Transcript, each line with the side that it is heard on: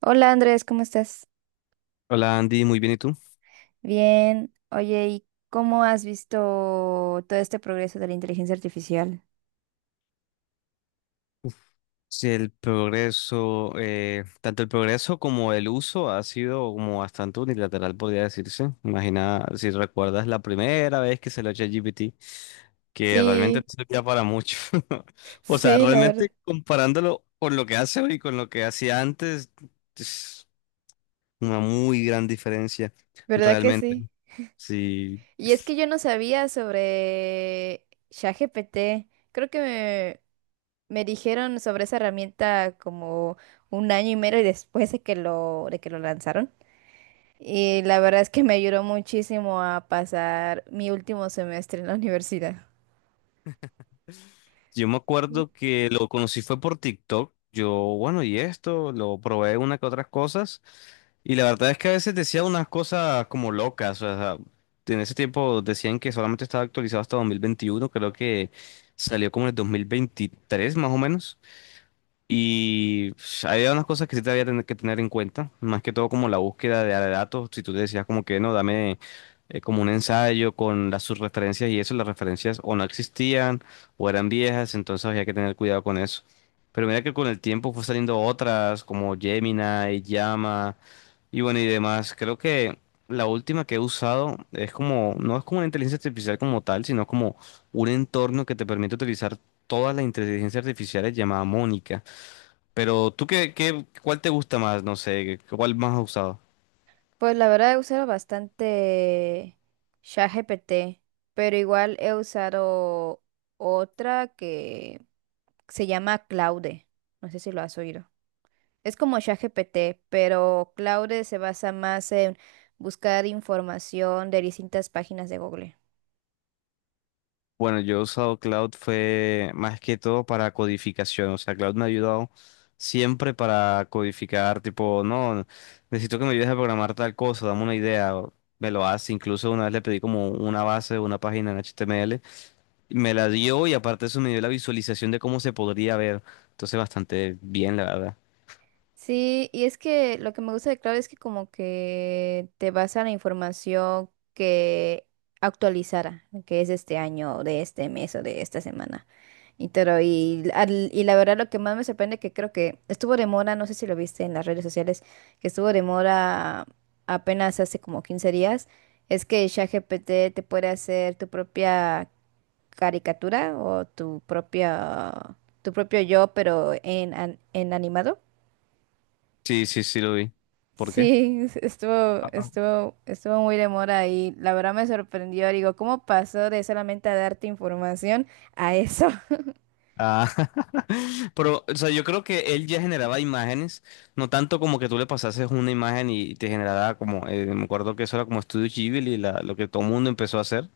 right: hola Andrés, ¿cómo estás?
left: Hola Andy, muy bien, ¿y tú?
right: Bien. Oye, ¿y cómo has visto todo este progreso de la inteligencia artificial?
left: Sí, el progreso, tanto el progreso como el uso ha sido como bastante unilateral, podría decirse. Imagina si recuerdas la primera vez que se lo eché GPT, que realmente no
right: Sí,
left: servía para mucho. O sea,
right: sí, la verdad,
left: realmente comparándolo con lo que hace hoy y con lo que hacía antes, es una muy gran diferencia,
right: verdad que
left: realmente.
right: sí.
left: Sí.
right: Y es que yo no sabía sobre ChatGPT. Creo que me dijeron sobre esa herramienta como un año y medio después de que lo lanzaron. Y la verdad es que me ayudó muchísimo a pasar mi último semestre en la universidad.
left: Yo me acuerdo que lo conocí fue por TikTok. Yo, bueno, y esto, lo probé una que otras cosas. Y la verdad es que a veces decía unas cosas como locas. O sea, en ese tiempo decían que solamente estaba actualizado hasta 2021. Creo que salió como en el 2023, más o menos. Y pues, había unas cosas que sí te había tener que tener en cuenta, más que todo como la búsqueda de datos, si tú te decías como que no, dame como un ensayo con las sus referencias y eso, las referencias o no existían o eran viejas, entonces había que tener cuidado con eso. Pero mira que con el tiempo fue saliendo otras como Gemini, Llama y bueno y demás. Creo que la última que he usado es como, no es como una inteligencia artificial como tal, sino como un entorno que te permite utilizar todas las inteligencias artificiales llamada Mónica. Pero tú qué, cuál te gusta más, no sé, cuál más has usado.
right: Pues la verdad he usado bastante ChatGPT, pero igual he usado otra que se llama Claude. No sé si lo has oído. Es como ChatGPT, pero Claude se basa más en buscar información de distintas páginas de Google.
left: Bueno, yo he usado Cloud fue más que todo para codificación, o sea, Cloud me ha ayudado siempre para codificar, tipo, no, necesito que me ayudes a programar tal cosa, dame una idea, o me lo hace, incluso una vez le pedí como una base, una página en HTML, y me la dio y aparte de eso me dio la visualización de cómo se podría ver, entonces bastante bien, la verdad.
right: Sí, y es que lo que me gusta de Claude es que como que te basa en la información que actualizara, que es de este año, o de este mes o de esta semana. Y la verdad, lo que más me sorprende, que creo que estuvo de moda, no sé si lo viste en las redes sociales, que estuvo de moda apenas hace como 15 días, es que ChatGPT te puede hacer tu propia caricatura o tu propio yo, pero en animado.
left: Sí, sí, sí lo vi. ¿Por qué?
right: Sí, estuvo muy de moda y la verdad me sorprendió. Digo, ¿cómo pasó de solamente a darte información a eso?
left: Ah, pero, o sea, yo creo que él ya generaba imágenes, no tanto como que tú le pasases una imagen y te generaba como, me acuerdo que eso era como Studio Ghibli, lo que todo el mundo empezó a hacer.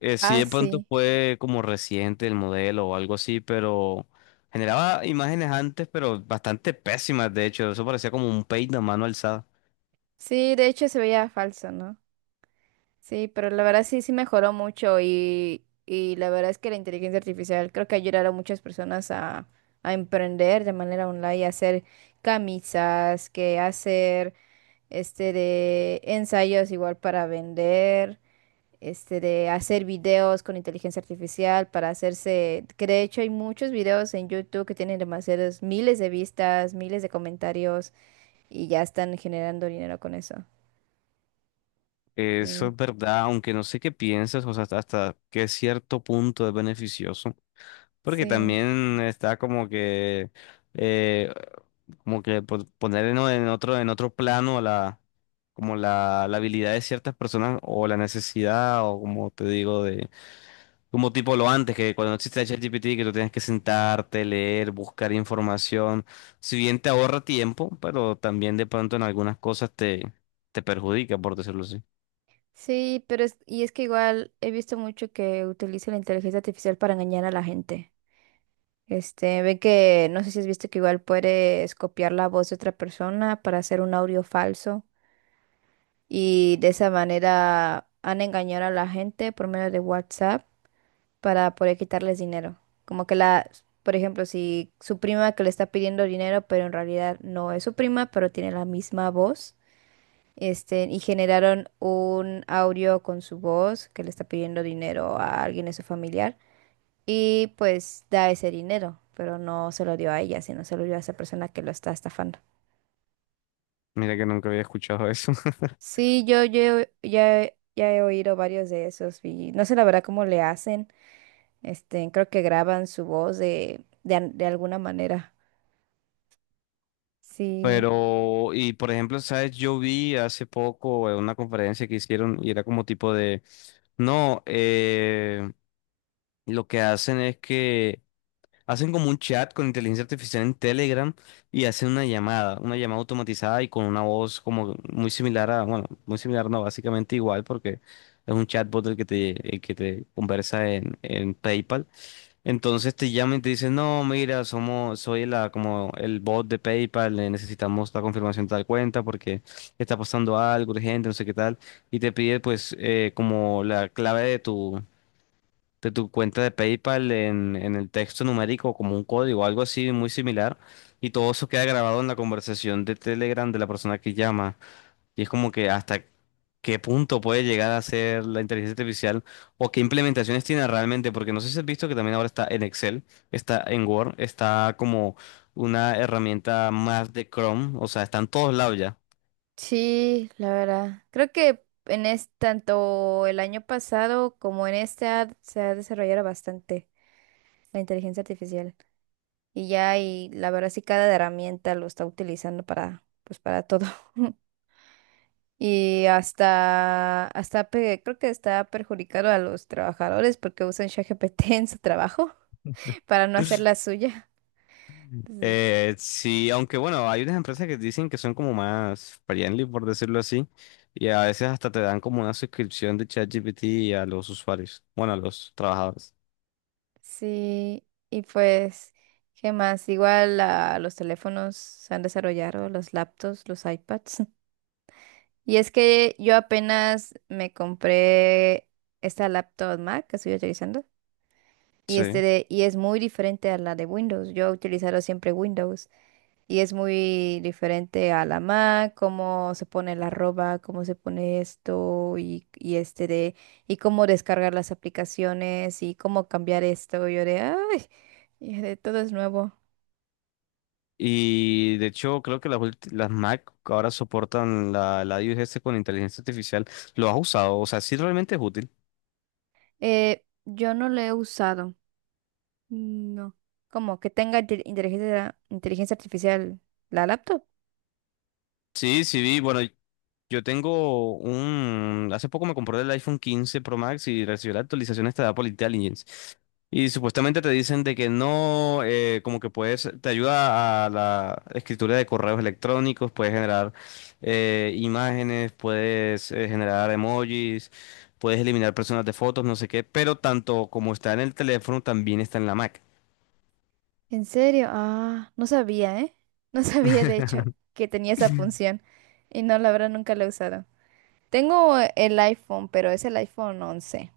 left: Sí,
right: Ah,
left: de pronto
right: sí.
left: fue como reciente el modelo o algo así, pero generaba imágenes antes, pero bastante pésimas, de hecho, eso parecía como un paint a mano alzada.
right: Sí, de hecho se veía falso, ¿no? Sí, pero la verdad sí, sí mejoró mucho y la verdad es que la inteligencia artificial creo que ayudará a muchas personas a emprender de manera online, a hacer camisas, que hacer este de ensayos igual para vender, este de hacer videos con inteligencia artificial para hacerse, que de hecho hay muchos videos en YouTube que tienen demasiados miles de vistas, miles de comentarios y ya están generando dinero con eso.
left: Eso es verdad, aunque no sé qué piensas, o sea, hasta qué cierto punto es beneficioso, porque
right: Sí,
left: también está como que... eh, Como que poner en otro plano la, como la habilidad de ciertas personas o la necesidad o como te digo, de como tipo lo antes, que cuando no existía ChatGPT, que tú tienes que sentarte, leer, buscar información. Si bien te ahorra tiempo, pero también de pronto en algunas cosas te, te perjudica, por decirlo así.
right: sí, pero y es que igual he visto mucho que utiliza la inteligencia artificial para engañar a la gente. Este, ve que, no sé si has visto que igual puedes copiar la voz de otra persona para hacer un audio falso y de esa manera han engañado a la gente por medio de WhatsApp para poder quitarles dinero. Como que por ejemplo, si su prima que le está pidiendo dinero, pero en realidad no es su prima, pero tiene la misma voz. Este, y generaron un audio con su voz que le está pidiendo dinero a alguien de su familiar y pues da ese dinero, pero no se lo dio a ella, sino se lo dio a esa persona que lo está estafando.
left: Mira que nunca había escuchado eso.
right: Sí, yo ya he oído varios de esos y no sé la verdad cómo le hacen. Este, creo que graban su voz de alguna manera. Sí,
left: Pero, y por ejemplo, ¿sabes? Yo vi hace poco una conferencia que hicieron y era como tipo de... No, lo que hacen es que hacen como un chat con inteligencia artificial en Telegram y hacen una llamada automatizada y con una voz como muy similar a, bueno, muy similar, no, básicamente igual porque es un chatbot el que te conversa en PayPal. Entonces te llaman y te dicen, no, mira, somos, soy la, como el bot de PayPal, necesitamos la confirmación de tal cuenta porque está pasando algo urgente, no sé qué tal, y te pide pues como la clave de tu cuenta de PayPal en el texto numérico como un código, algo así muy similar, y todo eso queda grabado en la conversación de Telegram de la persona que llama. Y es como que hasta qué punto puede llegar a ser la inteligencia artificial o qué implementaciones tiene realmente, porque no sé si has visto que también ahora está en Excel, está en Word, está como una herramienta más de Chrome, o sea, está en todos lados ya.
right: sí, la verdad. Creo que tanto el año pasado como en este se ha desarrollado bastante la inteligencia artificial. Y ya, y la verdad sí cada herramienta lo está utilizando para, pues para todo. Y creo que está perjudicando a los trabajadores porque usan ChatGPT en su trabajo para no hacer la suya. Entonces,
left: Sí, aunque bueno, hay unas empresas que dicen que son como más friendly, por decirlo así, y a veces hasta te dan como una suscripción de ChatGPT a los usuarios, bueno, a los trabajadores.
right: sí, y pues, ¿qué más? Igual los teléfonos se han desarrollado, los laptops, los iPads. Y es que yo apenas me compré esta laptop Mac que estoy utilizando. Y, este
left: Sí.
right: de- y es muy diferente a la de Windows. Yo he utilizado siempre Windows. Y es muy diferente a la Mac, cómo se pone la arroba, cómo se pone esto y, y cómo descargar las aplicaciones y cómo cambiar esto. Y de todo es nuevo.
left: Y de hecho, creo que las Mac ahora soportan la iOS con inteligencia artificial. ¿Lo has usado? O sea, sí realmente es útil.
right: Yo no lo he usado. No. Como que tenga inteligencia artificial la laptop.
left: Sí, sí vi, bueno. Yo tengo un... Hace poco me compré el iPhone 15 Pro Max y recibió la actualización esta de Apple Intelligence. Y supuestamente te dicen de que no, como que puedes, te ayuda a la escritura de correos electrónicos, puedes generar imágenes, puedes generar emojis, puedes eliminar personas de fotos, no sé qué, pero tanto como está en el teléfono, también está en la Mac.
right: ¿En serio? Ah, no sabía, ¿eh? No sabía, de hecho, que tenía esa función. Y no, la verdad, nunca la he usado. Tengo el iPhone, pero es el iPhone 11.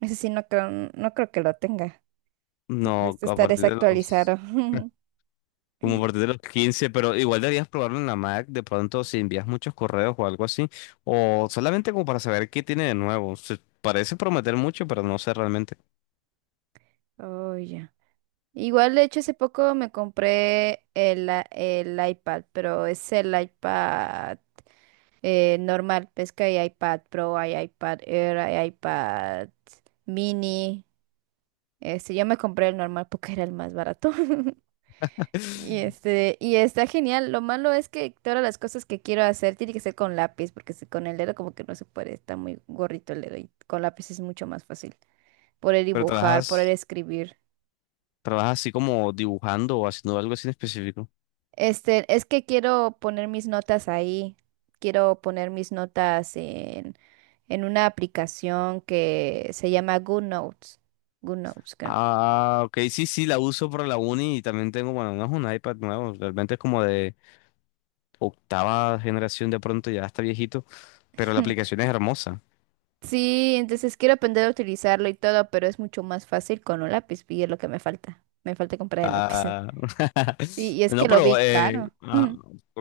right: Ese sí, no creo que lo tenga. Creo que
left: No,
right: este
left: a
right: está
left: partir de los...
right: desactualizado.
left: Como a partir de los 15 pero igual deberías probarlo en la Mac, de pronto si envías muchos correos o algo así, o solamente como para saber qué tiene de nuevo. Se parece prometer mucho, pero no sé realmente.
right: Oh, ya. Igual, de hecho, hace poco me compré el iPad, pero es el iPad normal. Ves que hay iPad Pro, hay iPad Air, hay iPad Mini. Este, yo me compré el normal porque era el más barato. Y este, y está genial. Lo malo es que todas las cosas que quiero hacer tiene que ser con lápiz, porque si con el dedo como que no se puede, está muy gorrito el dedo y con lápiz es mucho más fácil poder
left: Pero
right: dibujar, poder escribir.
left: trabajas así como dibujando o haciendo algo así en específico.
right: Este, es que quiero poner mis notas ahí. Quiero poner mis notas en una aplicación que se llama GoodNotes. GoodNotes, creo.
left: Ah, ok, sí, sí, la uso para la uni y también tengo, bueno, no es un iPad nuevo, realmente es como de octava generación de pronto, ya está viejito, pero la aplicación es hermosa.
right: Sí, entonces quiero aprender a utilizarlo y todo, pero es mucho más fácil con un lápiz y es lo que me falta. Me falta comprar el lápiz.
left: Ah,
right: Y es que
left: no,
right: lo vi
left: pero,
right: caro. Mm.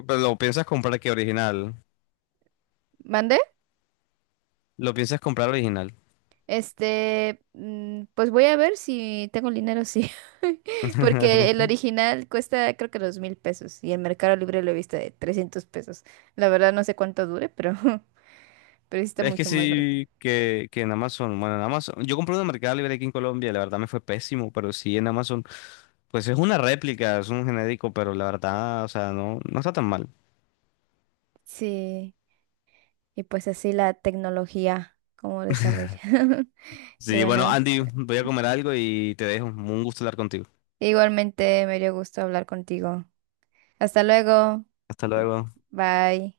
left: pero lo piensas comprar que original.
right: ¿Mandé?
left: Lo piensas comprar original.
right: Este, pues voy a ver si tengo el dinero, sí. Porque el original cuesta creo que 2,000 pesos y en Mercado Libre lo he visto de 300 pesos. La verdad no sé cuánto dure, pero, pero sí está
left: Es que
right: mucho más barato.
left: sí, que en Amazon, bueno, en Amazon, yo compré una Mercado Libre aquí en Colombia, la verdad me fue pésimo, pero sí en Amazon, pues es una réplica, es un genérico, pero la verdad, o sea, no, no está tan mal.
right: Sí, y pues así la tecnología, cómo desarrolla. Y
left: Sí, bueno,
right: bueno.
left: Andy, voy a comer algo y te dejo. Un gusto hablar contigo.
right: Igualmente me dio gusto hablar contigo. Hasta luego.
left: Hasta luego.
right: Bye.